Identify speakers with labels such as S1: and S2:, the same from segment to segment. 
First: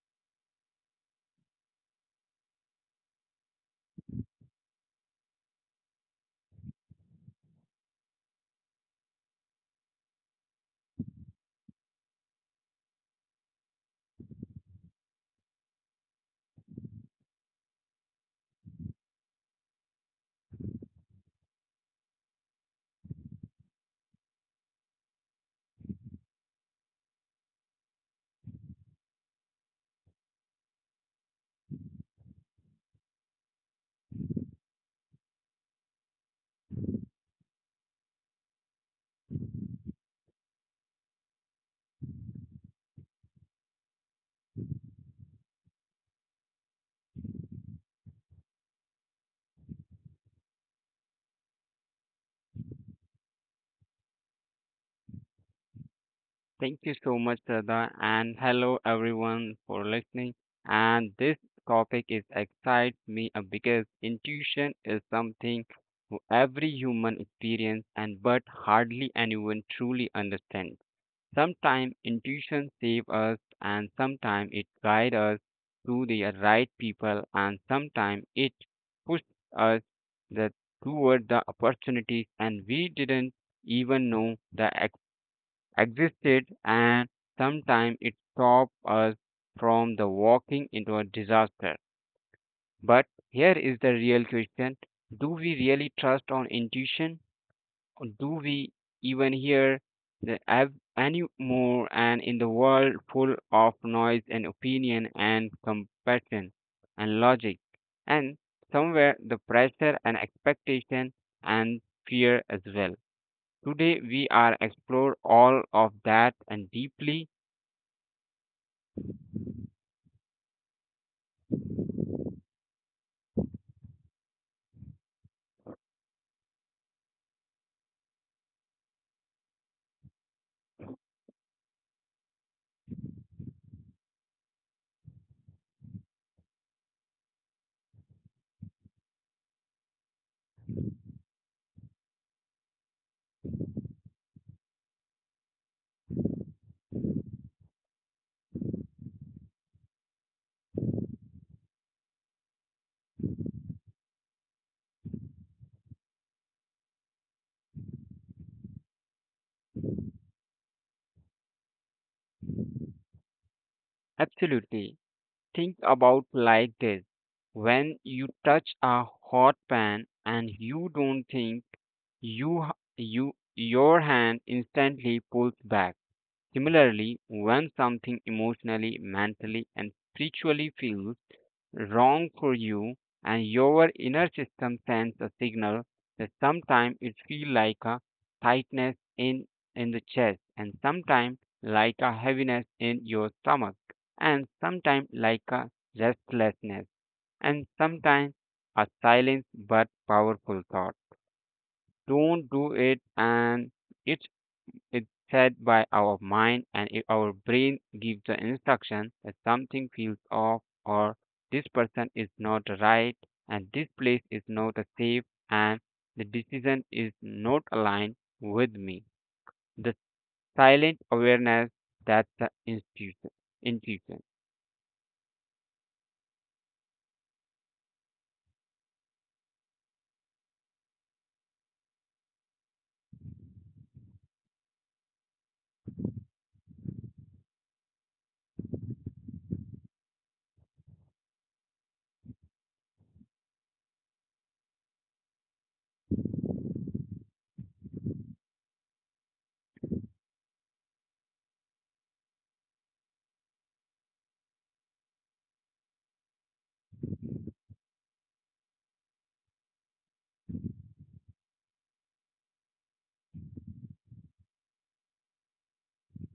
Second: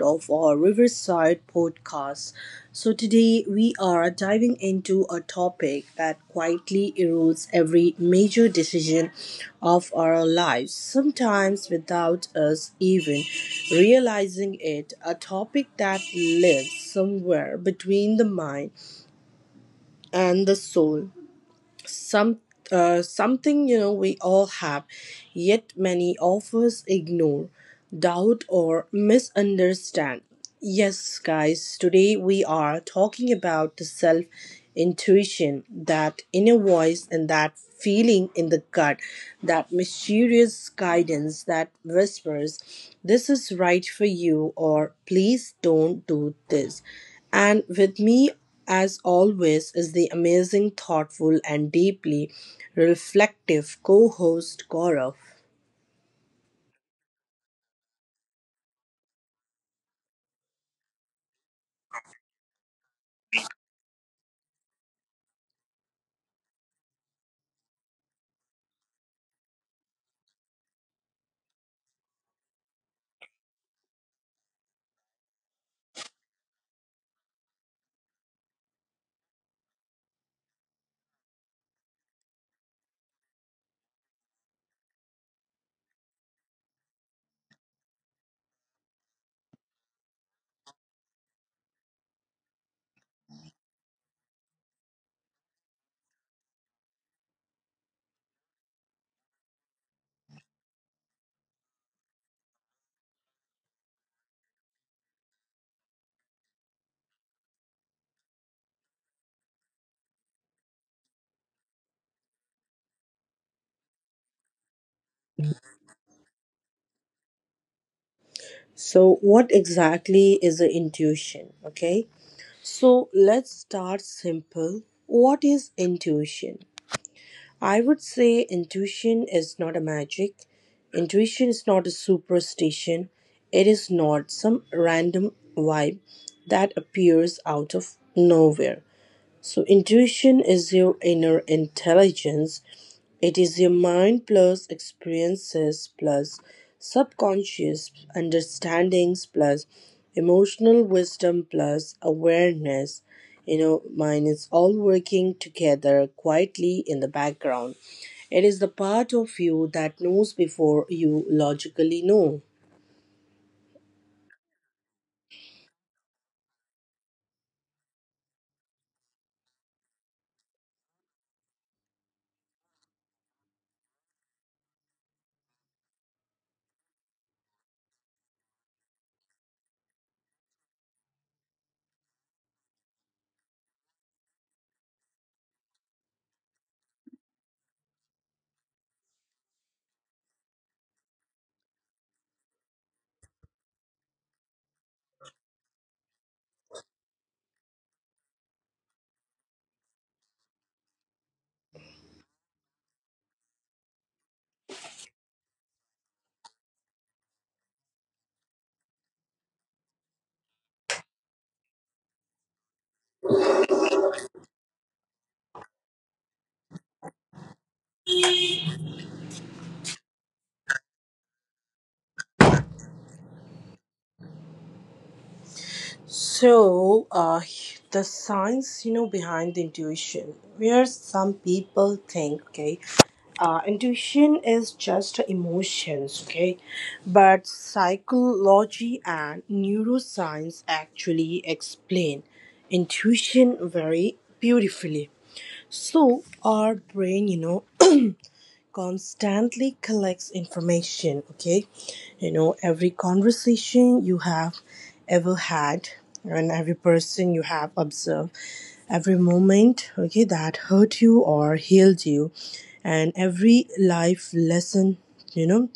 S1: of our Riverside podcast. So, today we are diving into a topic that quietly erodes every major decision of our lives, sometimes without us even realizing it. A topic that lives somewhere between the mind and the soul, some something we all have, yet many of us ignore, doubt, or misunderstand. Yes, guys, today we are talking about the self intuition, that inner voice and that feeling in the gut, that mysterious guidance that whispers, this is right for you, or please don't do this. And with me, as always, is the amazing, thoughtful, and deeply reflective co host Gaurav.
S2: Thank you so much, Sada, and hello everyone for listening. And this topic is excites me because intuition is something who every human experience and but hardly anyone truly understands. Sometimes intuition save us and sometimes it guide us to the right people and sometimes it push us the, toward the opportunities and we didn't even know that existed and sometimes it stopped us from the walking into a disaster. But here is the real question. Do we really trust on intuition? Or do we even hear the anymore and in the world full of noise and opinion and compassion and logic? And somewhere the pressure and expectation and fear as well. Today we are explore all of that and deeply.
S1: So, what exactly is a intuition? Okay, so let's start simple. What is intuition? I would say intuition is not a magic, intuition is not a superstition, it is not some random vibe that appears out of nowhere. So, intuition is your inner intelligence. It is your mind plus experiences plus subconscious understandings plus emotional wisdom plus awareness. You know, mind is all working together quietly in the background. It is the part of you that knows before you logically know.
S2: Absolutely. Think about like this. When you touch a hot pan and you don't think you you your hand instantly pulls back. Similarly, when something emotionally, mentally and spiritually feels wrong for you and your inner system sends a signal that sometimes it feels like a tightness in the chest and sometimes like a heaviness in your stomach and sometimes like a restlessness and sometimes a silent but powerful thought, don't do it, and it's it's set by our mind, and if our brain gives the instruction that something feels off, or this person is not right, and this place is not safe, and the decision is not aligned with me. The silent awareness, that's the intuition. Intuition.
S1: So, the science, you know, behind the intuition, where some people think, okay, intuition is just emotions, okay? But psychology and neuroscience actually explain intuition very beautifully. So, our brain, you know, constantly collects information, okay? You know, every conversation you have ever had, and every person you have observed, every moment, okay, that hurt you or healed you, and every life lesson you know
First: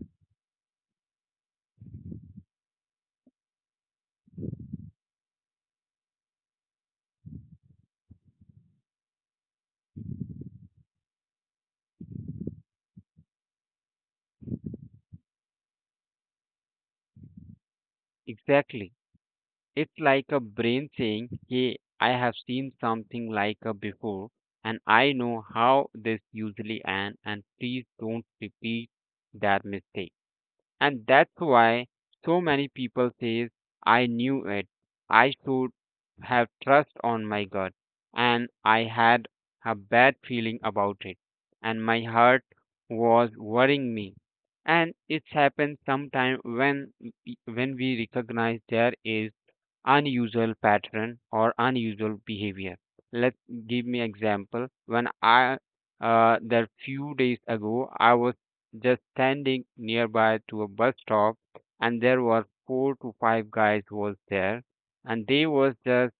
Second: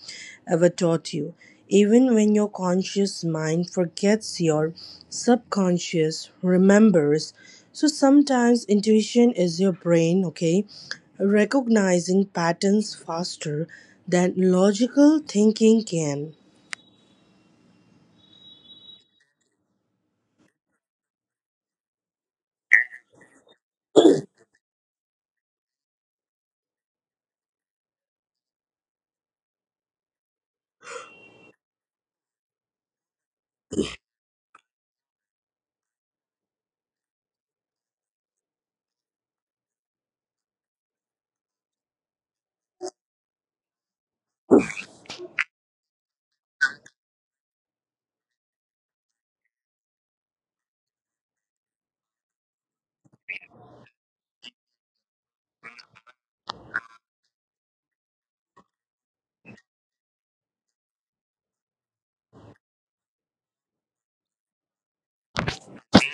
S1: ever taught you. Even when your conscious mind forgets, your subconscious remembers. So, sometimes intuition is your brain, okay, recognizing patterns faster than logical thinking can.
S2: Exactly. It's like a brain saying, Hey, I have seen something like a before, and I know how this usually ends, and please don't repeat that mistake. And that's why so many people says, I knew it. I should have trust on my gut, and I had a bad feeling about it, and my heart was worrying me. And it happens sometime when we recognize there is unusual pattern or unusual behavior. Let give me example. When I that few days ago, I was just standing nearby to a bus stop, and there was four to five guys who was there, and they was just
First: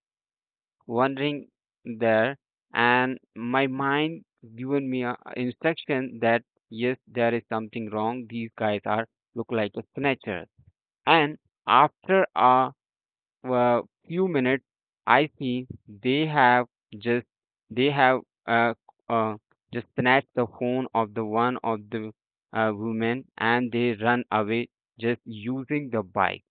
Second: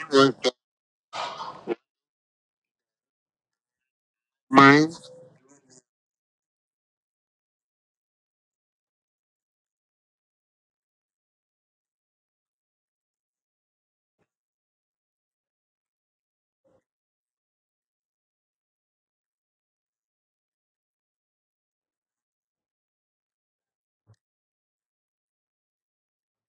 S2: wandering there, and my mind given me a instruction that yes, there is something wrong. These guys are look like a snatchers, and after a few minutes, I see just they have uh, uh, just snatched the phone of the one of the women and they run away just using the bike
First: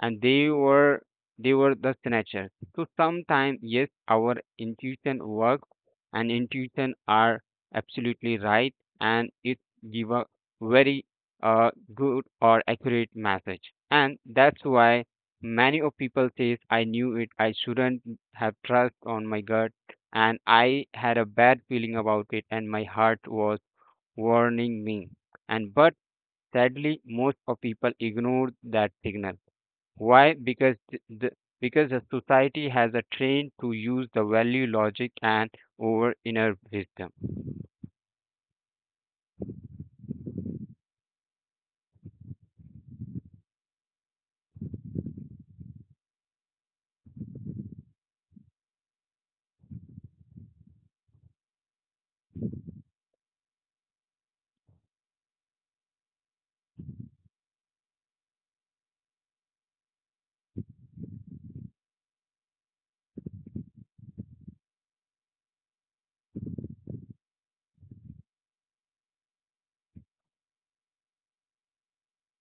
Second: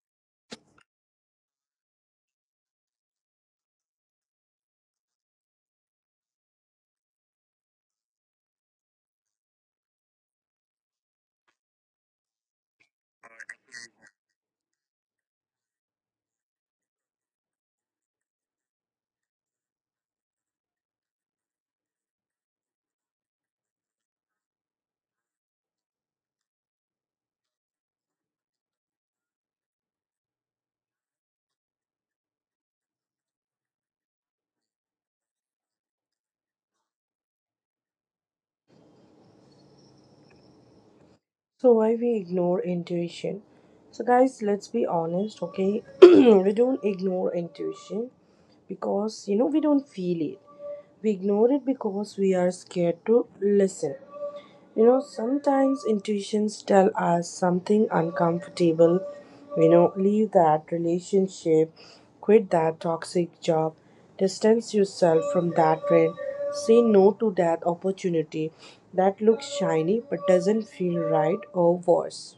S2: and they were the snatchers. So sometimes yes, our intuition works and intuition are absolutely right and it give a very good or accurate message. And that's why many of people says I knew it, I shouldn't have trust on my gut and I had a bad feeling about it and my heart was warning me. And but sadly most of people ignore that signal. Why? Because the society has a trained to use the value logic and over inner wisdom.
S1: So, why we ignore intuition? So, guys, let's be honest, okay? We don't ignore intuition because we don't feel it. We ignore it because we are scared to listen. You know, sometimes intuitions tell us something uncomfortable. You know, leave that relationship, quit that toxic job, distance yourself from that friend, say no to that opportunity that looks shiny but doesn't feel right, or worse.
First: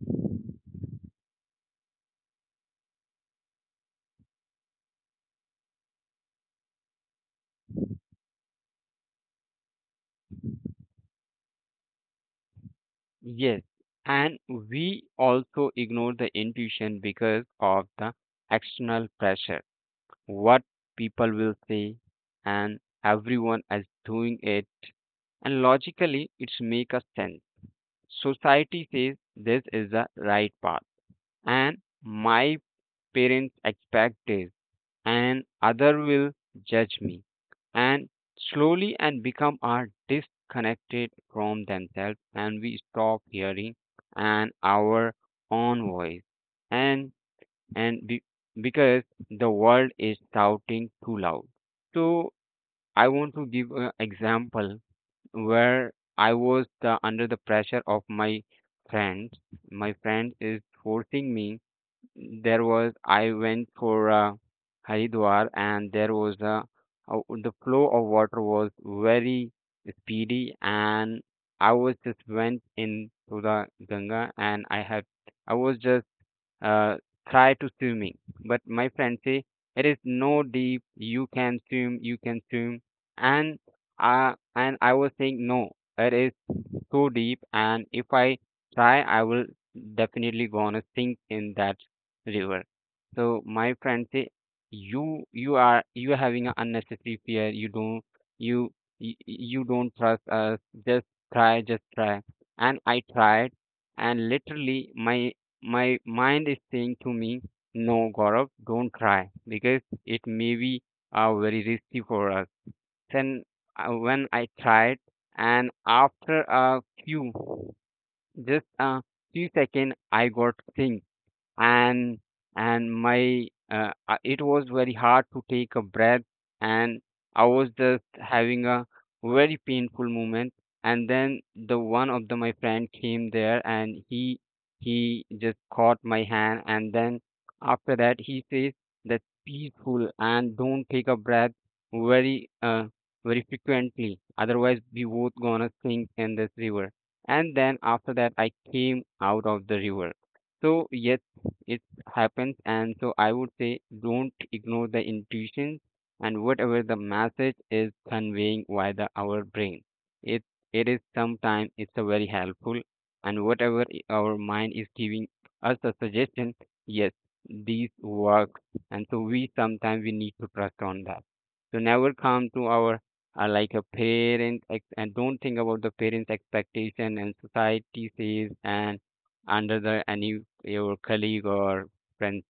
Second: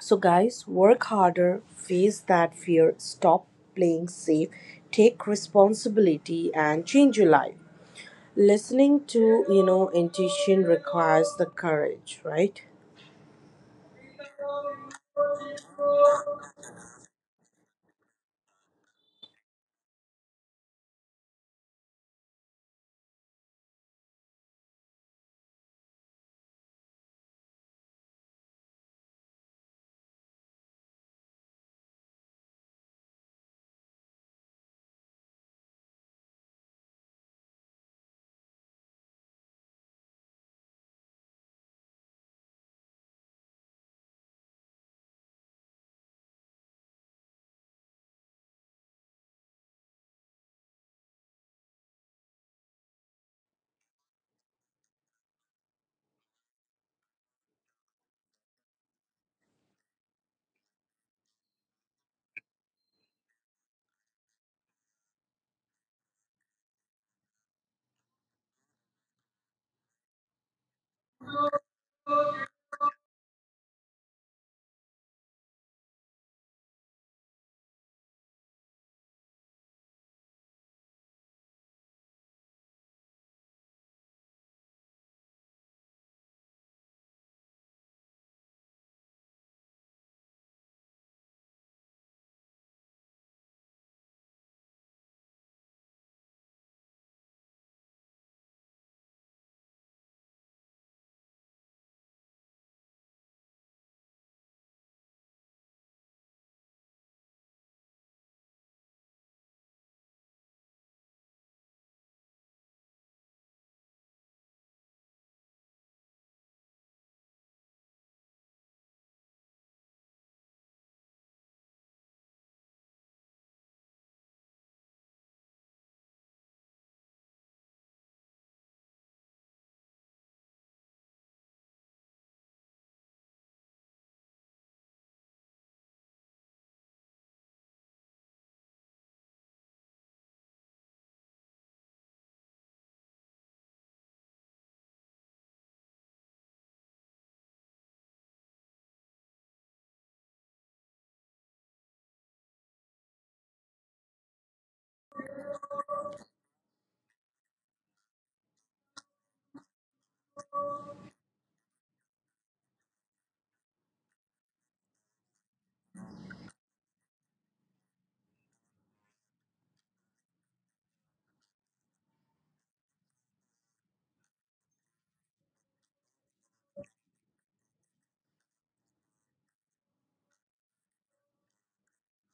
S1: So, guys, work harder, face that fear, stop playing safe, take responsibility, and change your life. Listening to intuition requires the courage, right?
S2: Yes, and we also ignore the intuition because of the external pressure. What people will say, and everyone is doing it, and logically it's make a sense. Society says this is the right path, and my parents expect this and other will judge me and slowly and become are disconnected from themselves and we stop hearing and our own voice and and be, because the world is shouting too loud, so I want to give an example where I was under the pressure of my friends. My friend is forcing me. There was I went for Haridwar and there was the flow of water was very speedy and I was just went into the Ganga and I have I was just uh, try to swimming but my friend say it is no deep, you can swim, you can swim. And and I was saying no, it is so deep and if I try I will definitely gonna sink in that river. So my friend say you are having an unnecessary fear. You don't you you don't trust us. Just try, just try. And I tried and literally my my mind is saying to me, No, Gaurav, don't try because it may be very risky for us. Then when I tried, and after a few, just a few seconds, I got sick and and my it was very hard to take a breath and I was just having a very painful moment and then the one of the my friend came there and he just caught my hand and then after that he says that peaceful and don't take a breath very very frequently otherwise we both gonna sink in this river and then after that I came out of the river. So yes, it happens and so I would say don't ignore the intuition and whatever the message is conveying via the our brain, it it is sometimes it's a very helpful and whatever our mind is giving us a suggestion, yes these work and so we sometimes we need to trust on that. So never come to our like a parent ex- and don't think about the parents expectation and society says and under the any your colleague or friend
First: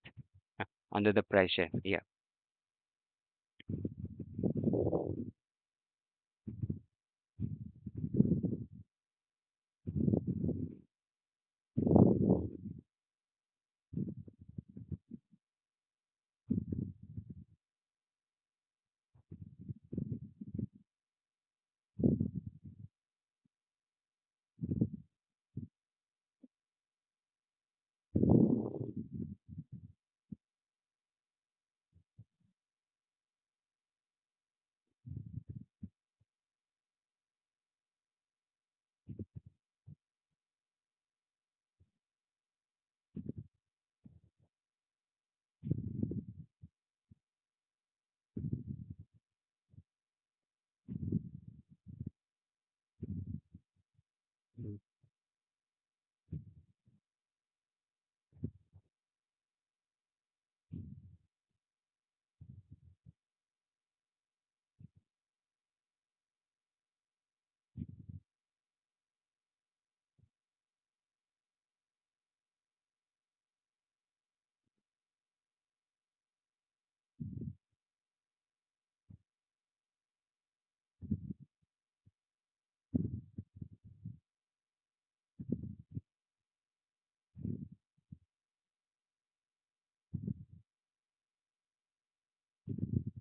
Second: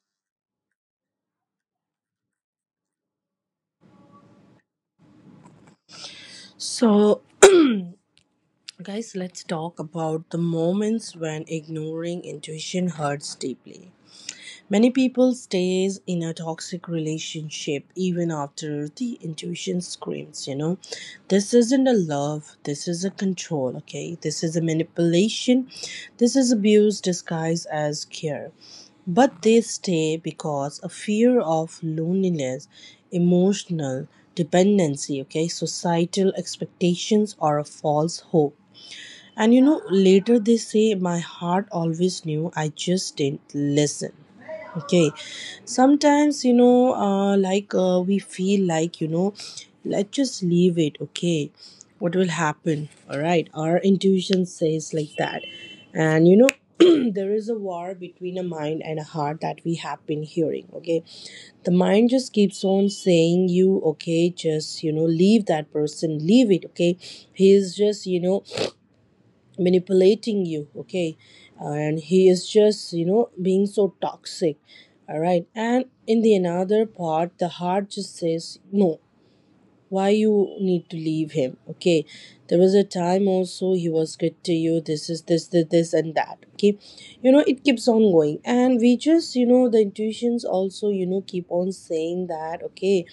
S2: uh, under the pressure. Yeah.
S1: So, guys, let's talk about the moments when ignoring intuition hurts deeply. Many people stays in a toxic relationship even after the intuition screams, you know, this isn't a love, this is a control, okay? This is a manipulation, this is abuse disguised as care. But they stay because a fear of loneliness, emotional dependency, okay, societal expectations, or a false hope. And you know, later they say, my heart always knew, I just didn't listen. Okay, sometimes we feel like, you know, let's just leave it. Okay, what will happen? All right, our intuition
S2: Mm,
S1: says like that, and you know, there is a war between a mind and a heart that we have been hearing. Okay, the mind just keeps on saying, you okay, just you know, leave that person, leave it. Okay, he is just manipulating you, okay, and he is just being so toxic, all right? And in the another part, the heart just says no. Why you need to leave him? Okay, there was a time also he was good to you. This is this, this and that, okay? You know, it keeps on going, and we just you know the intuitions also you know keep on saying that, okay,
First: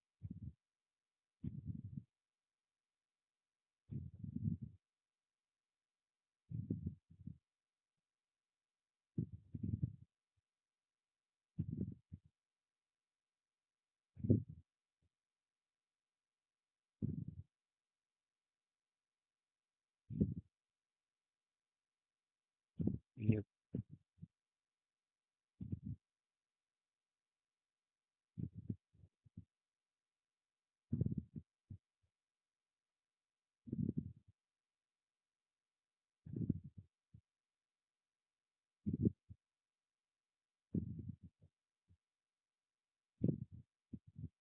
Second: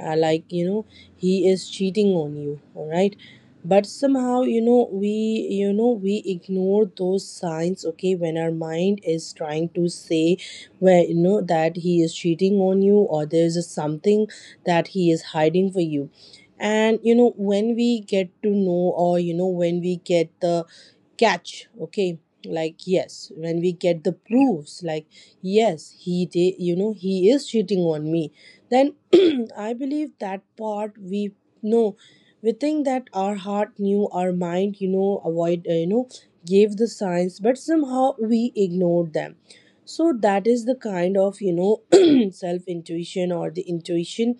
S1: like you know he is cheating on you, all right? But somehow you know we, we ignore those signs, okay, when our mind is trying to say, where you know that he is cheating on you, or there's a something that he is hiding for you. And you know, when we get to know, or you know, when we get the catch, okay, like, yes,
S2: yep.
S1: when we get the proofs, like, yes, he did, you know, he is cheating on me. Then I believe that part, we know, we think that our heart knew, our mind you know avoid, you know gave the signs but somehow we ignored them. So that is the kind of you know self intuition or the intuition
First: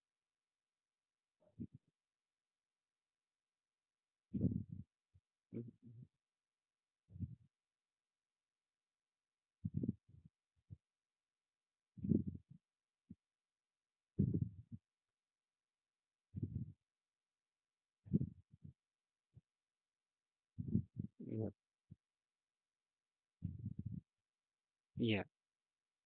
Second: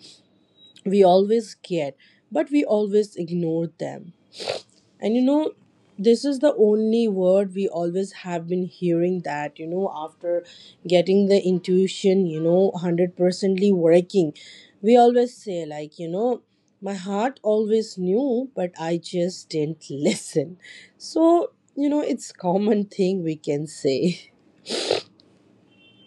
S1: we always get, but we always ignore them. And you know, this is the only word we always have been hearing that, you know, after getting the intuition, you know, 100%ly working, we always say, like, you know, my heart always knew, but I just didn't listen. So,
S2: Yep.
S1: you know, it's common thing we can say.
S2: Yeah.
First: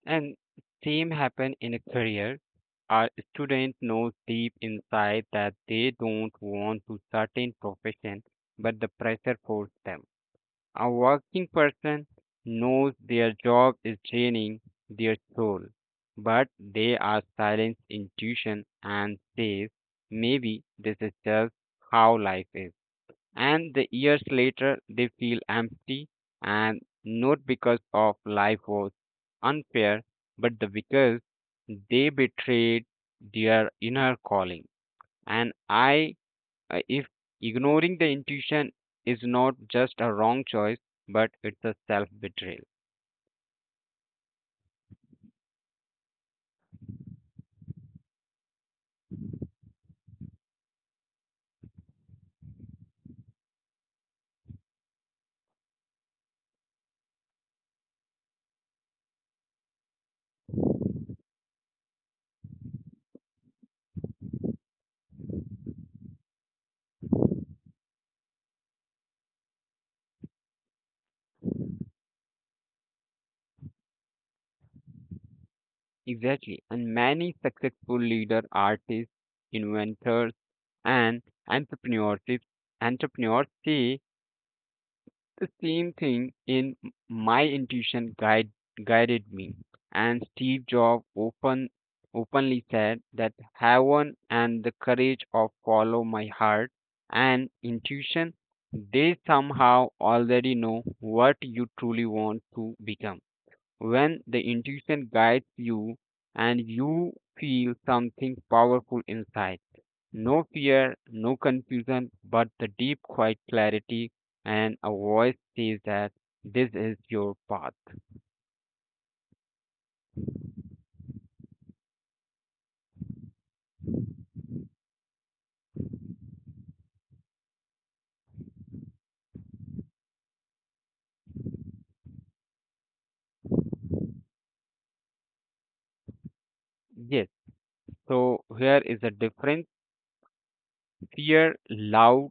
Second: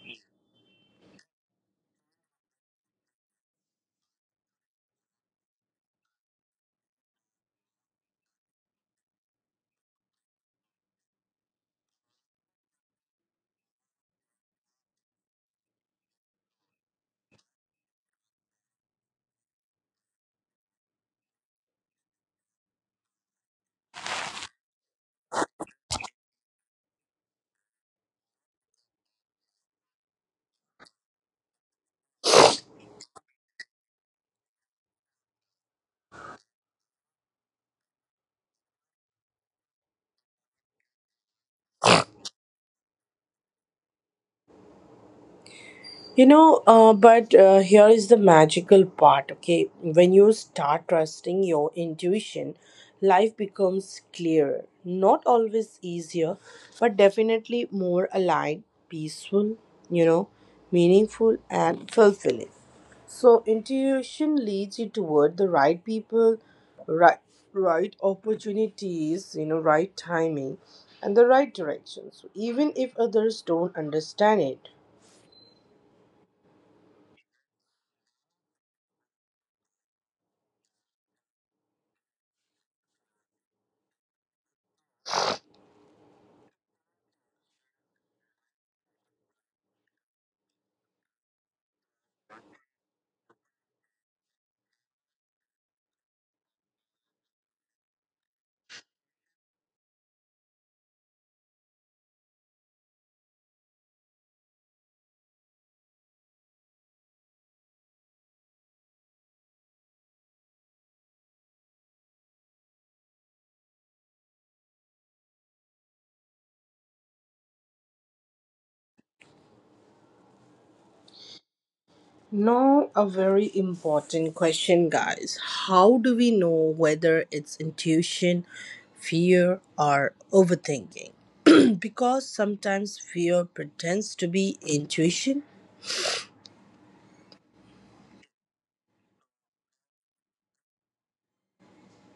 S2: And same happen in a career. Our student knows deep inside that they don't want to certain profession, but the pressure forced them. A working person knows their job is draining their soul, but they are silenced intuition and says maybe this is just how life is. And the years later they feel empty and not because of life was unfair but the because they betrayed their inner calling. And I if ignoring the intuition is not just a wrong choice but it's a self betrayal.
S1: You know, but here is the magical part, okay? When you start trusting your intuition, life becomes clearer. Not always easier, but definitely more aligned, peaceful, you know, meaningful, and fulfilling. So, intuition leads you toward the right people, right, right opportunities, you know, right timing, and the right directions, even if others don't understand it.
S2: Exactly, and many successful leader artists inventors and entrepreneurships entrepreneurs say the same thing in my intuition guided me. And Steve Jobs openly said that heaven and the courage of follow my heart and intuition, they somehow already know what you truly want to become. When the intuition guides you and you feel something powerful inside, no fear, no confusion, but the deep, quiet clarity, and a voice says that this is your path.
S1: Now, a very important question, guys. How do we know whether it's intuition, fear, or overthinking? Because sometimes fear pretends to be intuition.
S2: Yes, so here is the difference. Fear, loud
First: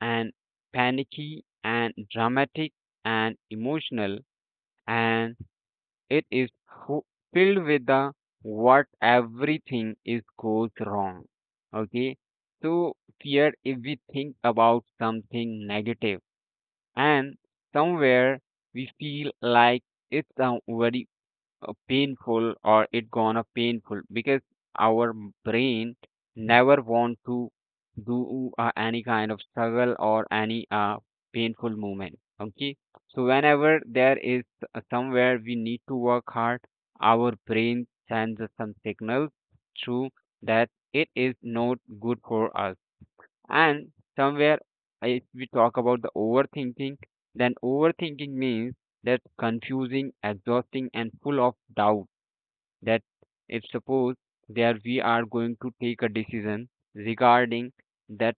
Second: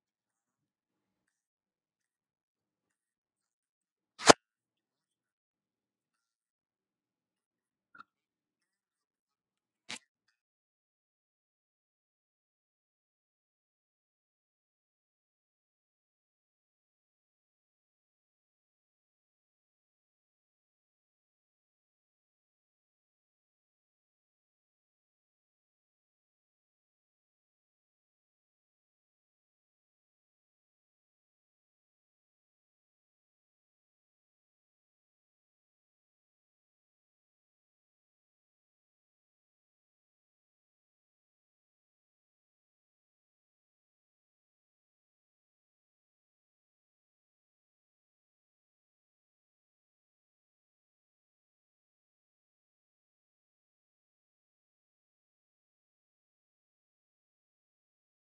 S2: and panicky and dramatic and emotional, and it is fu- filled with the what everything is goes wrong. Okay, so fear if we think about something negative and somewhere we feel like it's a very painful or it gonna painful because our brain never want to do any kind of struggle or any painful movement, okay, so whenever there is somewhere we need to work hard, our brain sends us some signals through that it is not good for us. And somewhere, if we talk about the overthinking, then overthinking means that confusing, exhausting, and full of doubt. That if suppose there we are going to take a decision regarding that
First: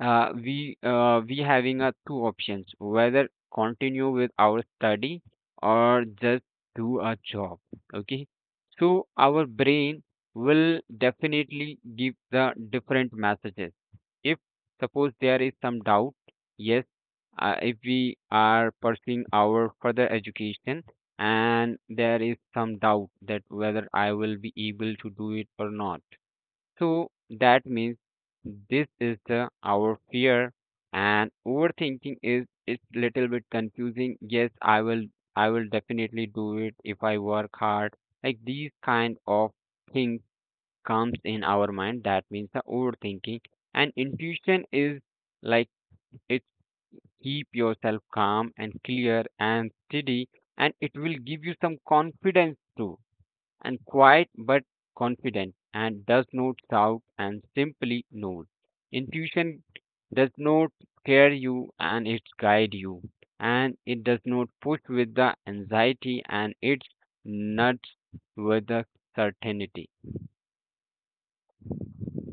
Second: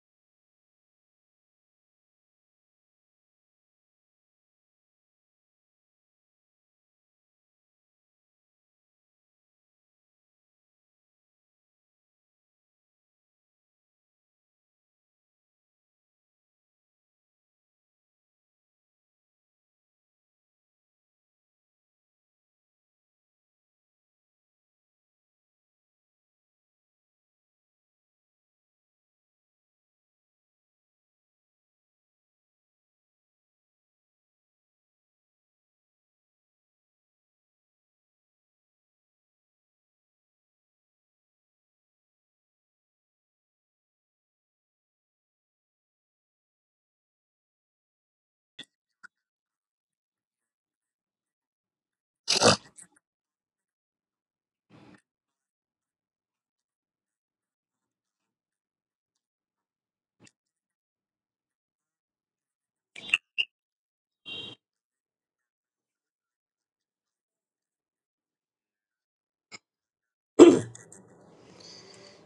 S2: we having a two options whether continue with our study or just do a job. Okay, so our brain will definitely give the different messages if suppose there is some doubt, yes if we are pursuing our further education and there is some doubt that whether I will be able to do it or not, so that means this is the our fear. And overthinking is it's little bit confusing, yes I will definitely do it if I work hard, like these kind of things comes in our mind, that means the overthinking. And intuition is like it keep yourself calm and clear and steady and it will give you some confidence too and quiet but confident and does not shout and simply knows. Intuition does not scare you and it guide you and it does not push with the anxiety and it nuts with the certainty.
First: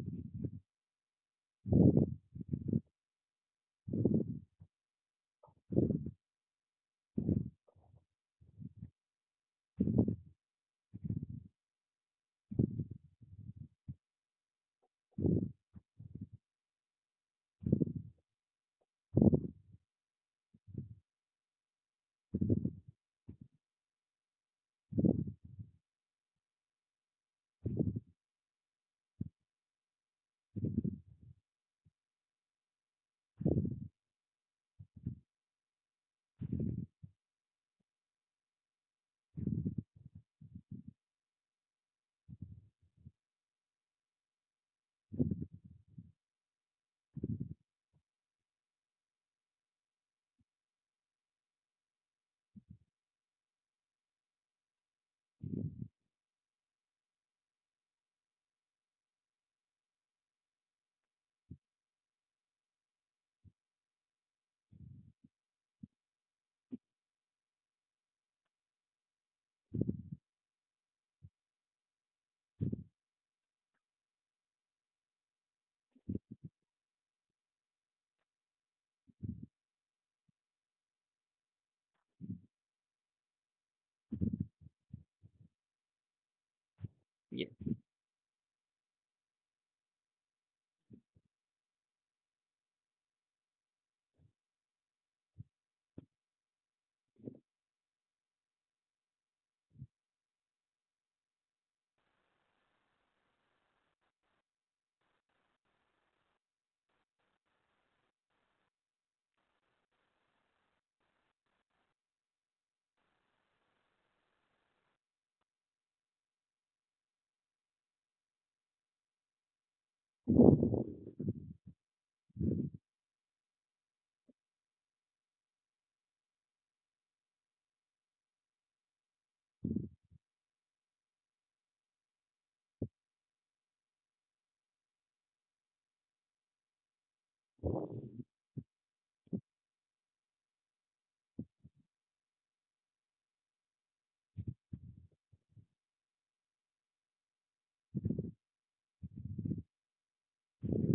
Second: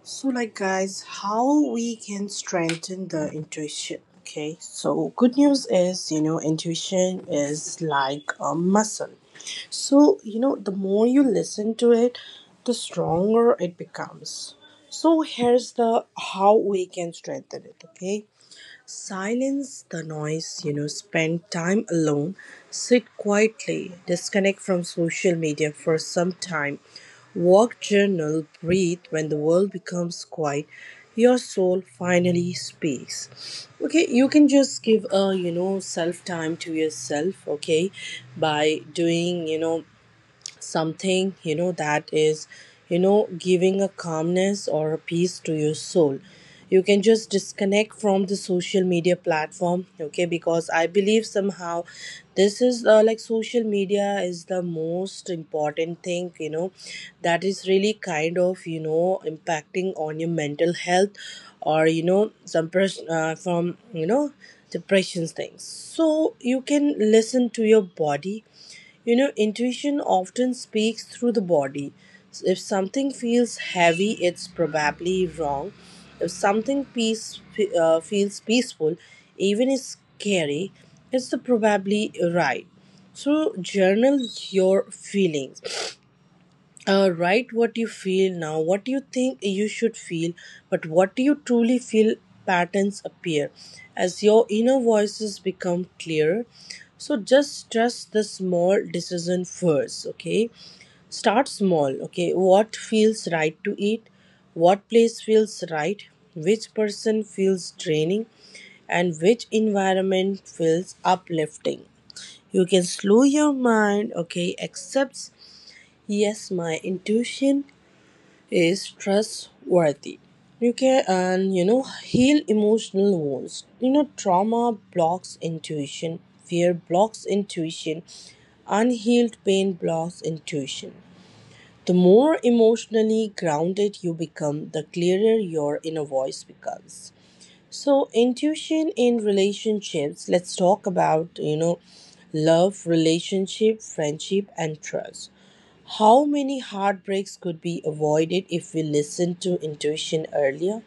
S1: So, like, guys, how we can strengthen the intuition. Okay, so good news is, you know, intuition is like a muscle. So, you know, the more you listen to it, the stronger it becomes. So, here's the how we can strengthen it. Okay, silence the noise, you know, spend time alone, sit quietly, disconnect from social media for some time, walk, journal, breathe. When the world becomes quiet, your soul finally speaks. Okay, you can just give a, you know, self time to yourself, okay, by doing, you know, something you know that is you know giving a calmness or a peace to your soul. You can just disconnect from the social media platform, okay, because I believe somehow this is like, social media is the most important thing you know that is really kind of you know impacting on your mental health, or you know, from you know depressions things. So, you can listen to your body. You know, intuition often speaks through the body. If something feels heavy, it's probably wrong. If something peace, feels peaceful, even is scary, it's the probably right. So, journal your feelings.
S2: Yes,
S1: Write what you feel now, what you think you should feel, but what do you truly feel. Patterns appear as your inner voices become clearer. So, just trust the small decision first, okay? Start small, okay? What feels right to eat, what place feels right, which person feels draining, and which environment feels uplifting. You can slow your mind, okay? Accept, yes, my intuition is trustworthy. You can, and you know, heal emotional wounds. You know, trauma blocks intuition, fear blocks intuition, unhealed pain blocks intuition. The more emotionally grounded you become, the clearer your inner voice becomes. So, intuition in relationships. Let's talk about, you know, love, relationship, friendship, and trust. How many heartbreaks could be avoided if we listened to intuition earlier?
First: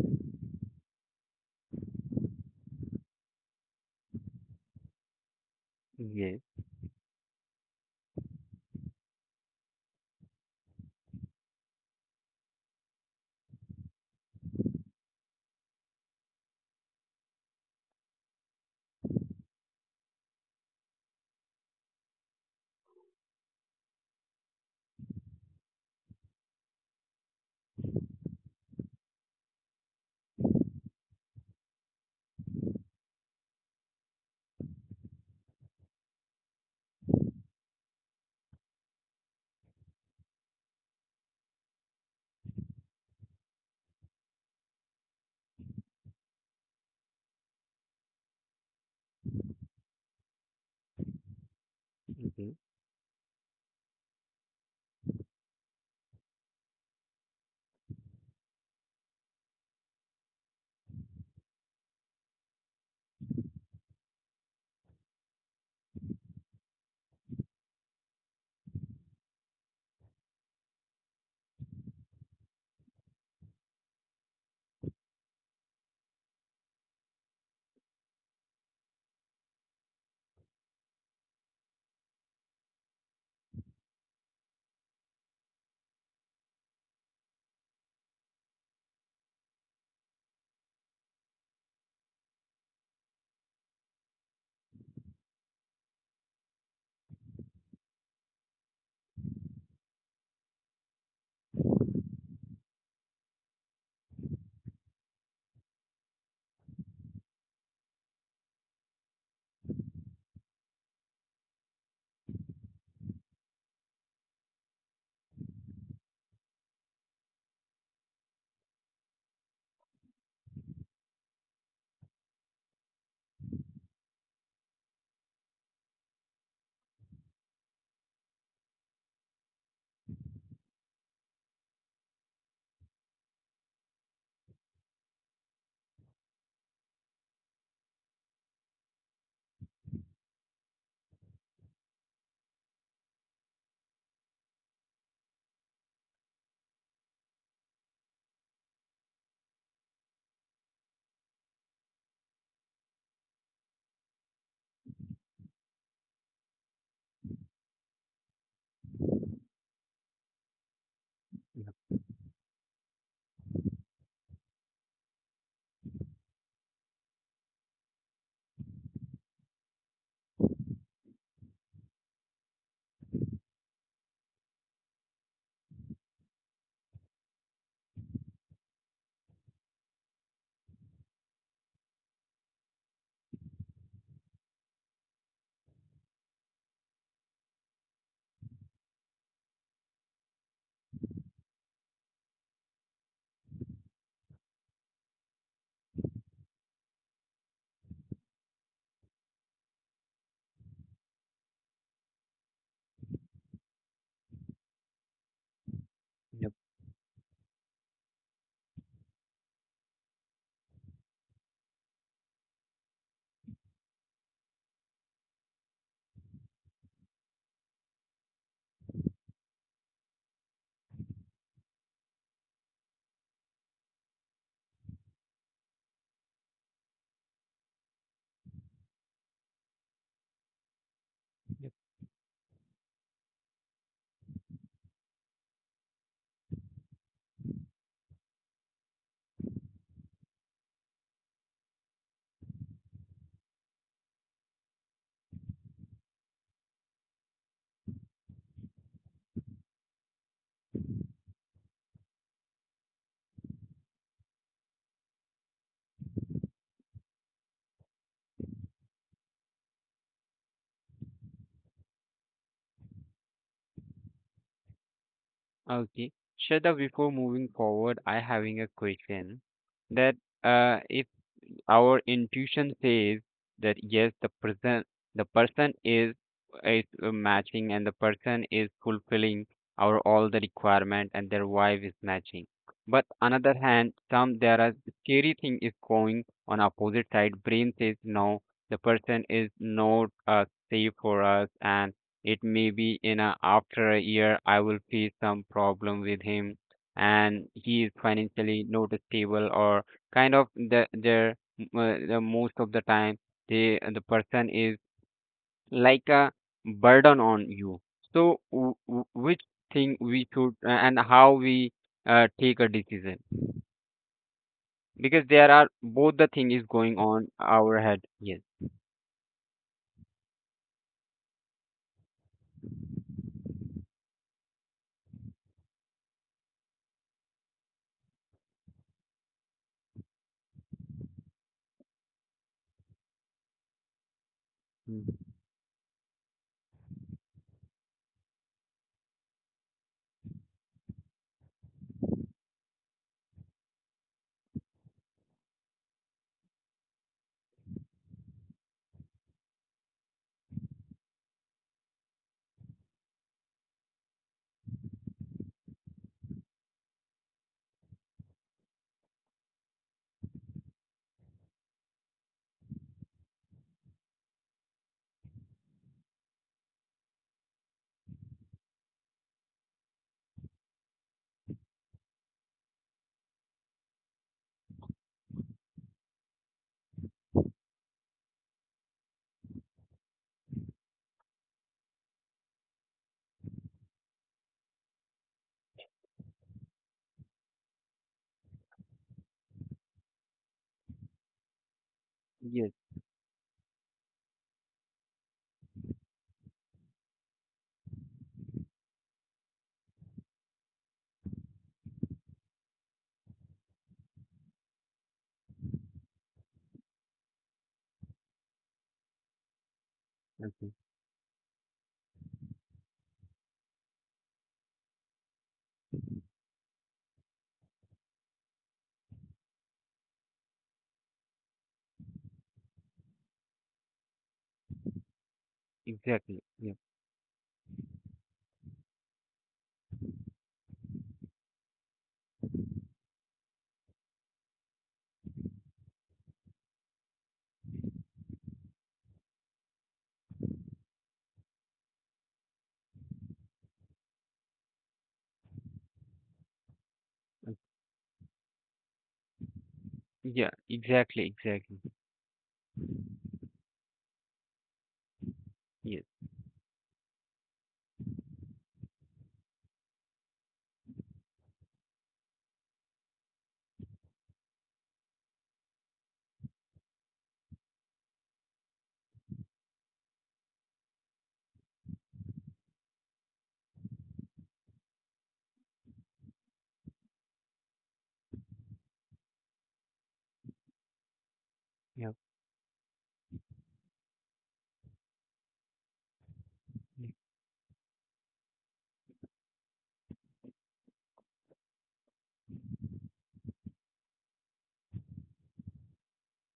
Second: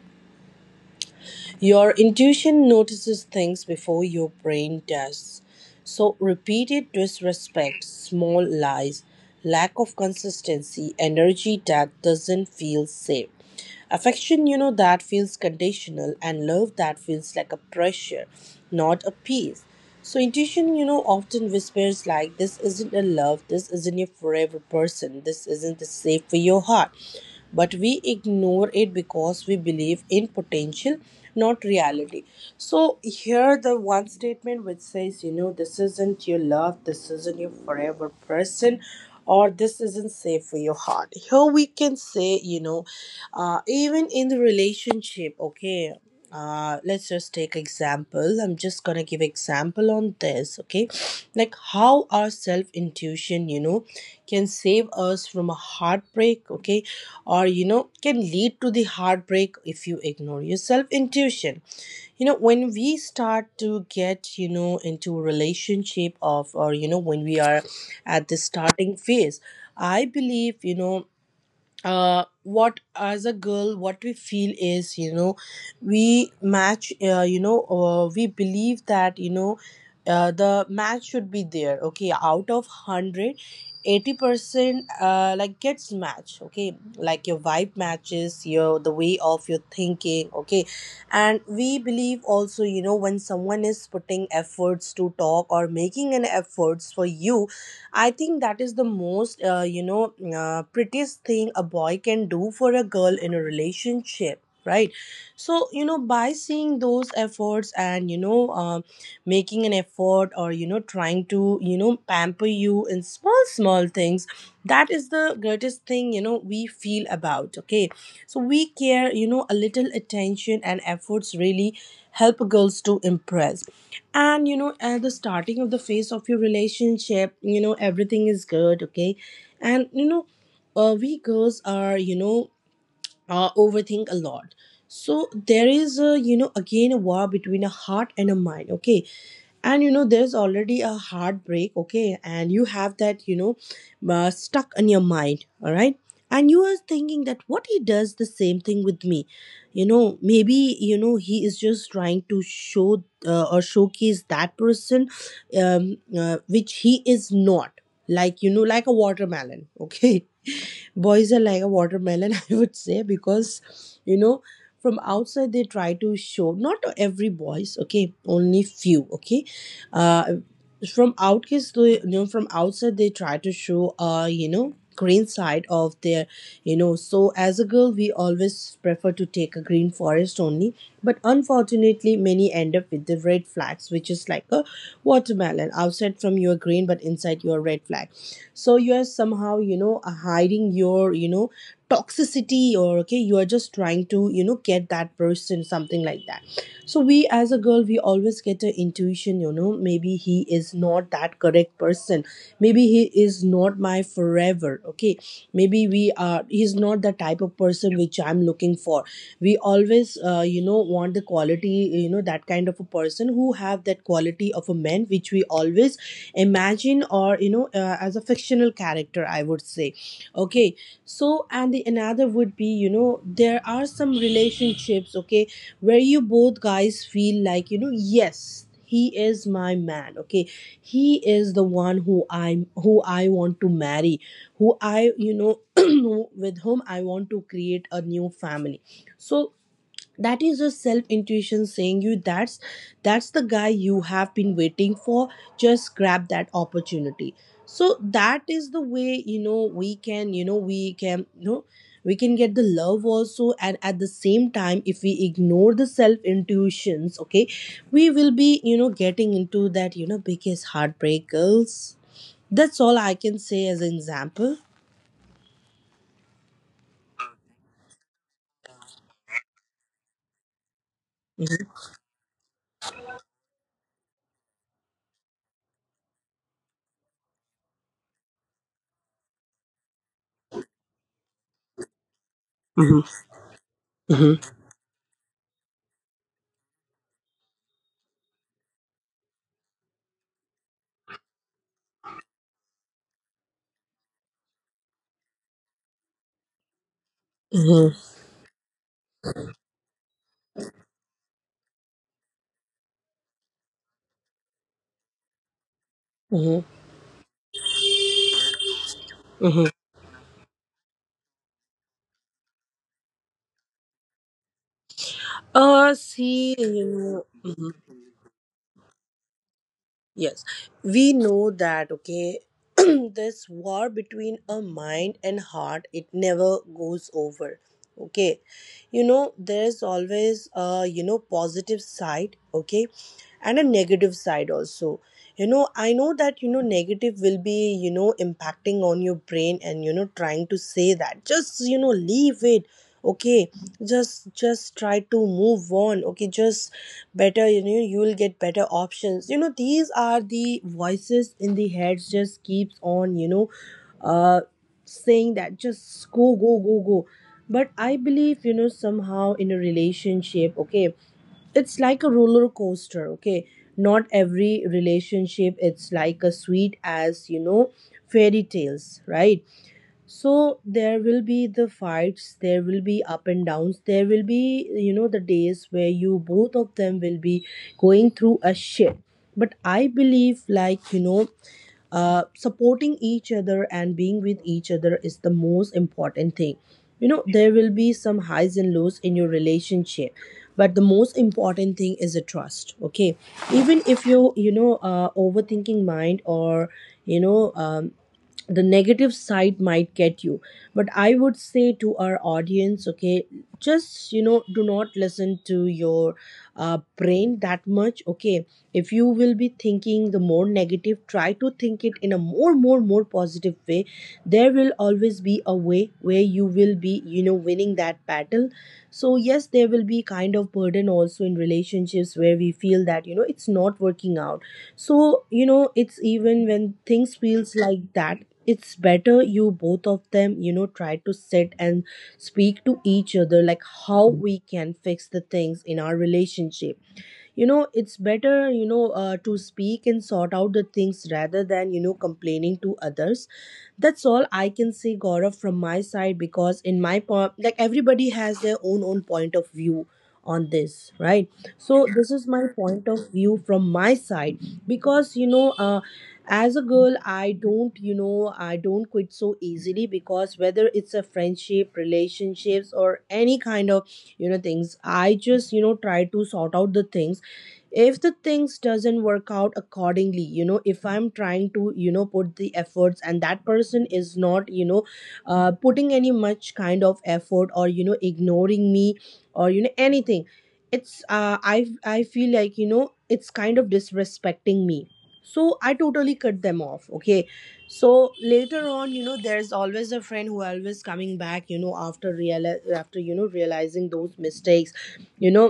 S1: Your intuition notices things before your brain does. So,
S2: yes.
S1: repeated disrespect, small lies, lack of consistency, energy that doesn't feel safe. Affection, you know, that feels conditional, and love that feels like a pressure, not a peace. So, intuition, you know, often whispers like, this isn't a love, this isn't your forever person, this isn't the safe for your heart. But we ignore it because we believe in potential, not reality. So, here the one statement which says, you know, this isn't your love, this isn't your forever person or this isn't safe for your heart, here we can say even in the relationship. Okay, let's just take example, I'm just gonna give example on this. Okay, like how our
S2: Hmm.
S1: self intuition, you know, can save us from a heartbreak. Okay, or you know, can lead to the heartbreak if you ignore your self intuition. You know, when we start to get, you know, into a relationship of, or you know, when we are at the starting phase, I believe, what as a girl what we feel is, you know, we match, you know, we believe that you know, the match should be there. Okay, out of 100, 80% like gets match. Okay, like your vibe matches, your the way of your thinking. Okay, and we believe also, you know, when someone is putting efforts to talk or making an efforts for you, I think that is the most you know, prettiest thing a boy can do for a girl in a relationship, right? So you know, by seeing those efforts and you know, making an effort or you know, trying to, you know, pamper you in small small things, that is the greatest thing, you know, we feel about. Okay, so we care, you know, a little attention and efforts really help girls to impress. And you know, at the starting of the phase of your relationship, you know, everything is good. Okay, and you know, we girls are, overthink a lot. So there is a, you know, again a war between a heart and a mind. Okay, and you know, there's already a heartbreak. Okay, and you have that you know, stuck in your mind, all right? And you are thinking that what he does the same thing with me. You know, maybe you know, he is just trying to show or showcase that person which he is not. Like you know, like a watermelon okay. Boys are like a watermelon I would say, because you know, from outside they try to show, not to every boys, okay, only few. Okay uh from outcast you know, from outside they try to show you know, green side of their, you know. So as a girl we always prefer to take a green forest only, but unfortunately many end up with the red flags, which is like a watermelon outside from your green but inside your red flag. So you are somehow, you know, hiding your, you know, toxicity, or okay, you are just trying to, you know, get that person, something like that. So we as a girl, we always get an intuition, you know, maybe he is not that correct person, maybe he is not my forever. Okay, maybe we
S2: Yep,
S1: are he's not the type of person which I'm looking for. We always you know, want the quality, you know, that kind of a person who have that quality of a man which we always imagine, or you know, as a fictional character I would say, okay. So and the another would be, you know, there are some relationships, okay, where you both guys feel like, you know, yes he is my man. Okay, he is
S2: yep.
S1: the one who I'm who I want to marry, who I you know, with whom I want to create a new family. So that is your self intuition saying you that's the guy you have been waiting for, just grab that opportunity. So that is the way, you know we can you know, we can get the love also. And at the same time, if we ignore the self intuitions, okay, we will be, you know, getting into that, you know, biggest heartbreak girls. That's all I can say as an example.
S2: Okay. Shraddha, before moving forward, I having a question that if our
S1: hmm
S2: intuition says that yes, the person is matching and the person is fulfilling our all the requirement and their wife is matching. But another
S1: hmm
S2: hand, some there are scary thing is going on opposite side. Brain says no, the person is not safe for us, and it may be in a after a year I will face some problem with him, and he is financially
S1: hmm
S2: not stable or kind of the their the most of the time the person is like a burden on
S1: hmm
S2: you. So which thing we should
S1: hmm
S2: and how we take a decision, because there are both the thing is going on
S1: see
S2: our
S1: you
S2: head.
S1: know.
S2: Yes.
S1: Mm-hmm. Yes, we know that, okay, this war between a mind and heart, it never goes over. Okay, you know, there's always a, you know, positive side, okay, and a
S2: Mm.
S1: negative side also. You know, I know that you know, negative will be, you know, impacting on your brain and you know, trying to say that just, you know, leave it. Okay, just try to move on. Okay, just better, you know, you will get better options, you know, these are the voices in the heads, just keeps on, uh saying that just go, go, go, go. But I believe, you know, somehow in a relationship, okay, it's like a roller coaster. Okay, not every relationship it's like a sweet as, you know, fairy tales, right? So there will be the fights, there will be up and downs, there will be, you know, the days where you both of them will be going through a shit. But I believe, like you know, supporting each other and being with each other is the most important thing. You know, there will be some highs and lows in your relationship, but the most
S2: Yes.
S1: important thing is a trust. Okay, even if you, you know overthinking mind, or you know, the negative side might get you. But I would say to our audience, okay, just you know, do not listen to your brain that much. Okay, if you will be
S2: Okay.
S1: thinking the more negative, try to think it in a more, more, more positive way. There will always be a way where you will be, you know, winning that battle. So yes, there will be kind of burden also in relationships where we feel that, you know, it's not working out. So
S2: Exactly,
S1: you
S2: yeah.
S1: know, it's even when things feels like that, it's better you both of them, you know, try to sit and speak to each other like how we can fix the things in our relationship. You know, it's better, to speak and sort out the things rather than, you know, complaining to others. That's all I can say, Gaurav, from my side,
S2: uh,
S1: because in my point, like everybody has their own point
S2: yeah,
S1: of view
S2: exactly,
S1: on
S2: exactly.
S1: this, right? So this is my point of view from my side,
S2: Yes.
S1: because you know, as a girl, I don't, you know, I don't quit so easily, because whether it's a friendship, relationships, or any kind of, you know, things, I just, you know, try to sort out the things. If the things doesn't work out accordingly, you know, if I'm trying to, you know, put the efforts and that person is not, you know, putting any much kind of effort, or you know, ignoring me, or you know, anything, it's
S2: Yeah.
S1: uh, i i feel like, you know, it's kind of disrespecting me. So I
S2: Yeah,
S1: totally cut them off, okay. So later on, you know, there's always a friend who always coming back, you know, after, you know, realizing those mistakes, you know.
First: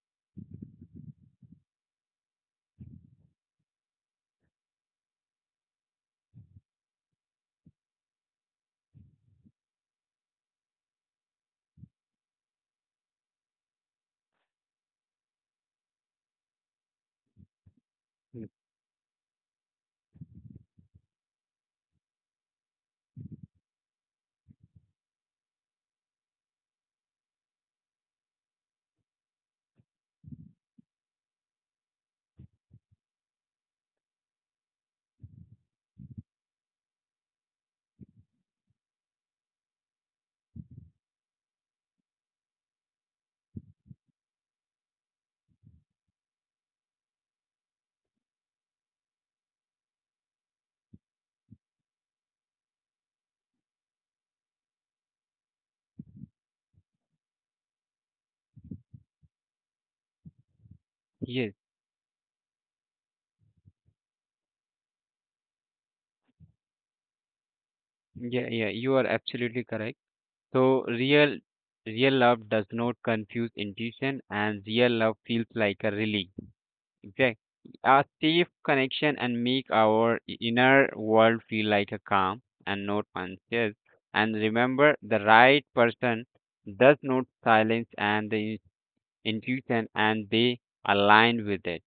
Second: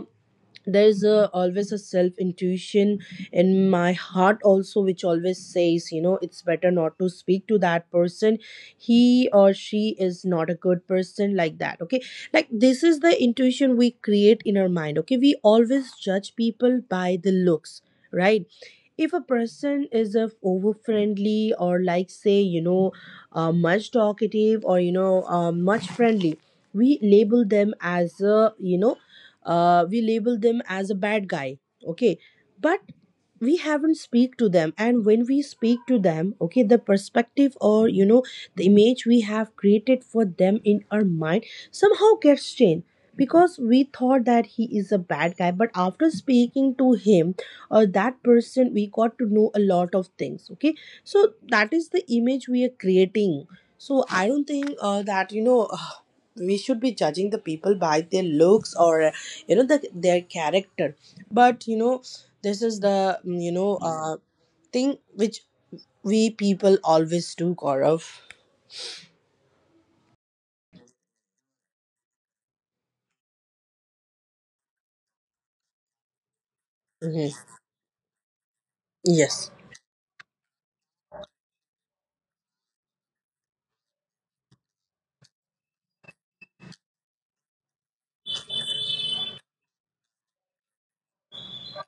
S1: There is a, always a self intuition in my heart also, which always says, you know, it's better not to speak to that person, he or she is not a good person like that. Okay, like this is the intuition we create in our mind. Okay, we always judge people by the looks, right?
S2: yeah.
S1: If a person is a over friendly, or like say, much talkative, or you know, much friendly, we label them as a, we label them as a bad guy. Okay, but we haven't speak to them, and when we speak to them, okay, the perspective, or you know, the image we have created for them in our mind somehow gets changed, because we thought that he is a bad guy but after speaking to him or that person, we got to know a lot of things. Okay, so that is the image we are creating. So I don't think that you know we should be judging the people by their looks, or you know the, their character.
S2: Yes.
S1: But you know, this is the you know, thing which we people always do, Gaurav.
S2: Yeah, yeah, you are absolutely correct. So real real love does not confuse intuition and real love feels like a relief. Exactly.
S1: hmm
S2: A safe connection and
S1: Yes.
S2: make our inner world feel like a calm and not anxious. And remember, the right person does not silence and the intuition and they align with it.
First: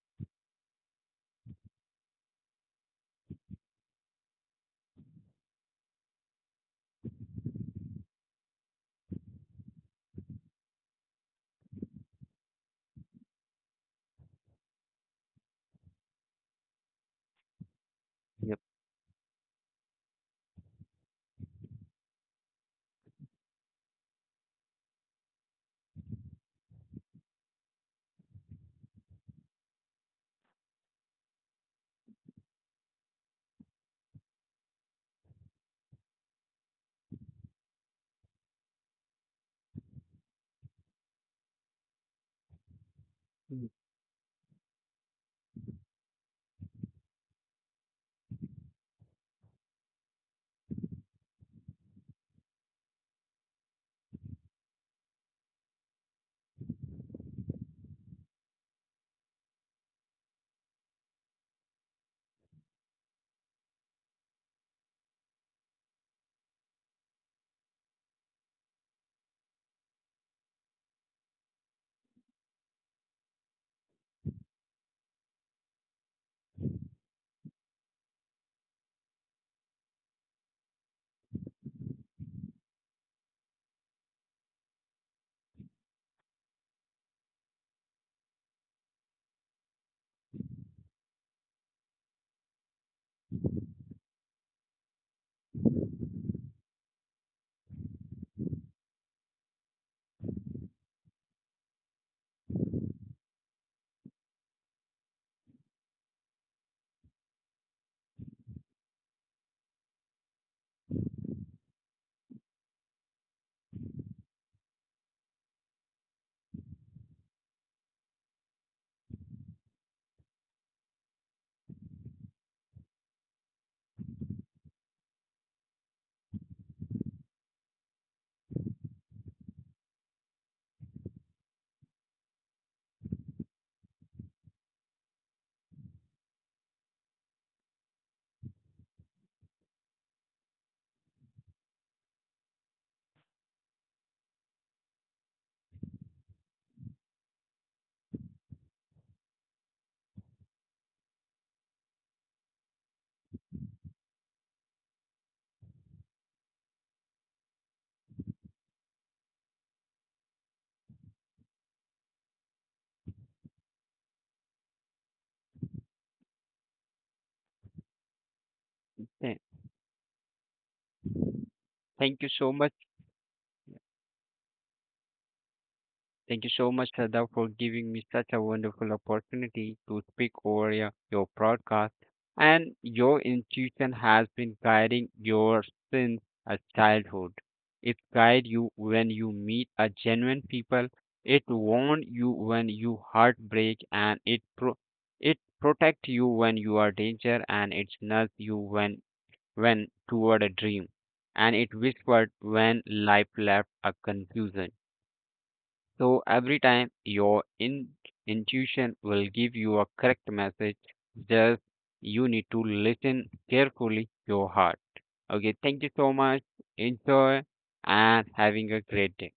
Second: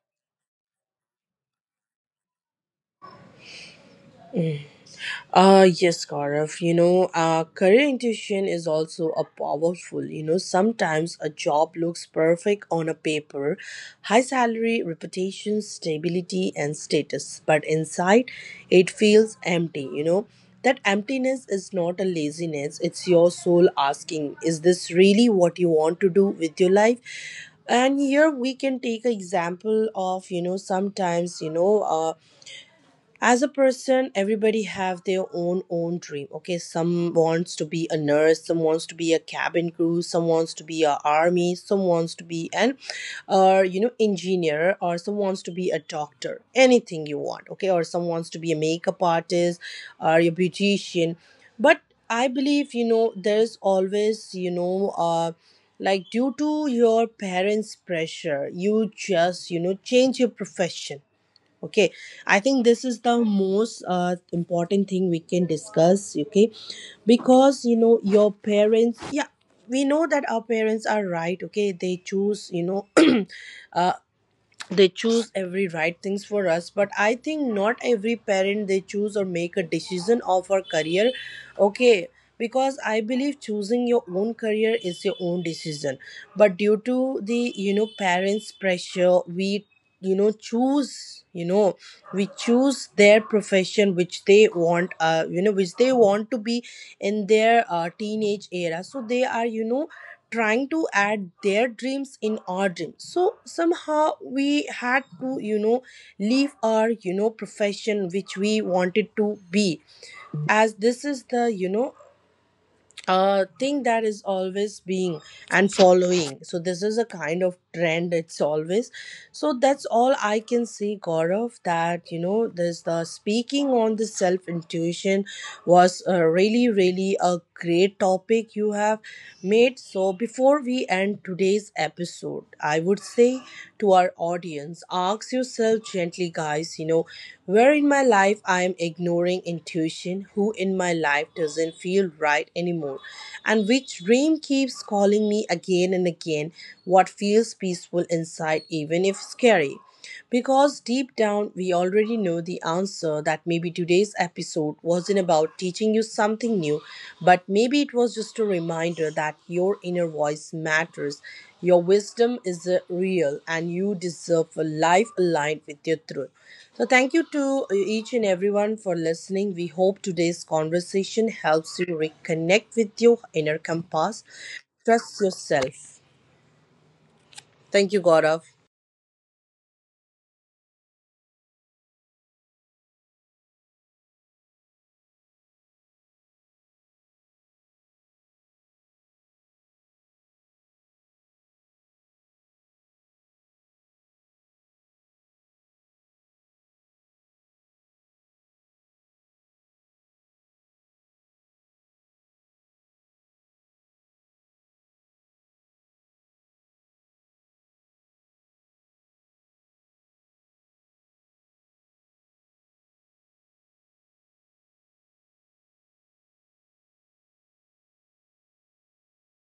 S1: Yes, Gaurav, you know, career intuition is also a powerful, you know, sometimes a job looks perfect on a paper, high salary, reputation, stability, and status, but inside
S2: Yep.
S1: it feels empty, you know. That emptiness is not a laziness, it's your soul asking, is this really what you want to do with your life? And here we can take an example of, you know, sometimes, as a person, everybody have their own dream. Okay, some wants to be a nurse, some wants to be a cabin crew, some wants to be a army, some wants to be an
S2: Mm.
S1: you know, engineer, or some wants to be a doctor, anything you want. Okay, or some wants to be a makeup artist or a beautician. But I believe, you know, there's always, like due to your parents pressure you just, you know, change your profession. Okay, I think this is the most important thing we can discuss. Okay, because you know, your parents, yeah, we know that our parents are right. Okay, they choose, you know, uh they choose every right things for us. But I think not every parent they choose or make a decision of our career. Okay, because I believe choosing your own career is your own decision. But due to the, you know, parents pressure, we, you know, choose, you know, we choose their profession which they want, you know, which they want to be in their teenage era. So they are, you know, trying to add their dreams in our dreams, so somehow we had to, you know, leave our, you know, profession which we wanted to be. As this is the, you know, a thing that is always being and following, so this is a kind of trend, it's always. So that's all I can say, Gaurav, that you know, this the speaking on the self intuition was, really really a great topic you have made. So before we end today's episode, I would say to our audience, ask yourself gently, guys, you know, where in my life I am ignoring intuition, who in my life doesn't feel right anymore, and which dream keeps calling me again and again, what feels peaceful inside, even if scary. Because deep down we already know the answer, that maybe today's episode wasn't about teaching you something new, but maybe it was just a reminder that your inner voice matters, your wisdom is real, and you deserve a life aligned with your truth. So, thank you to each and everyone for
S2: Thank
S1: listening. We hope today's conversation helps you
S2: thank you so
S1: reconnect
S2: much.
S1: with your inner compass. Trust yourself.
S2: Thank you so much, Sada, for
S1: Thank
S2: giving
S1: you,
S2: me such
S1: Gaurav.
S2: a wonderful opportunity to speak over your broadcast. And your intuition has been guiding your since a childhood. It guide you when you meet a genuine people. It warn you when you heartbreak, and it it protect you when you are danger, and it nudge you when toward a dream, and it whispered when life left a confusion. So every time your intuition will give you a correct message, just you need to listen carefully your heart. Okay, thank you so much. Enjoy and having a great day.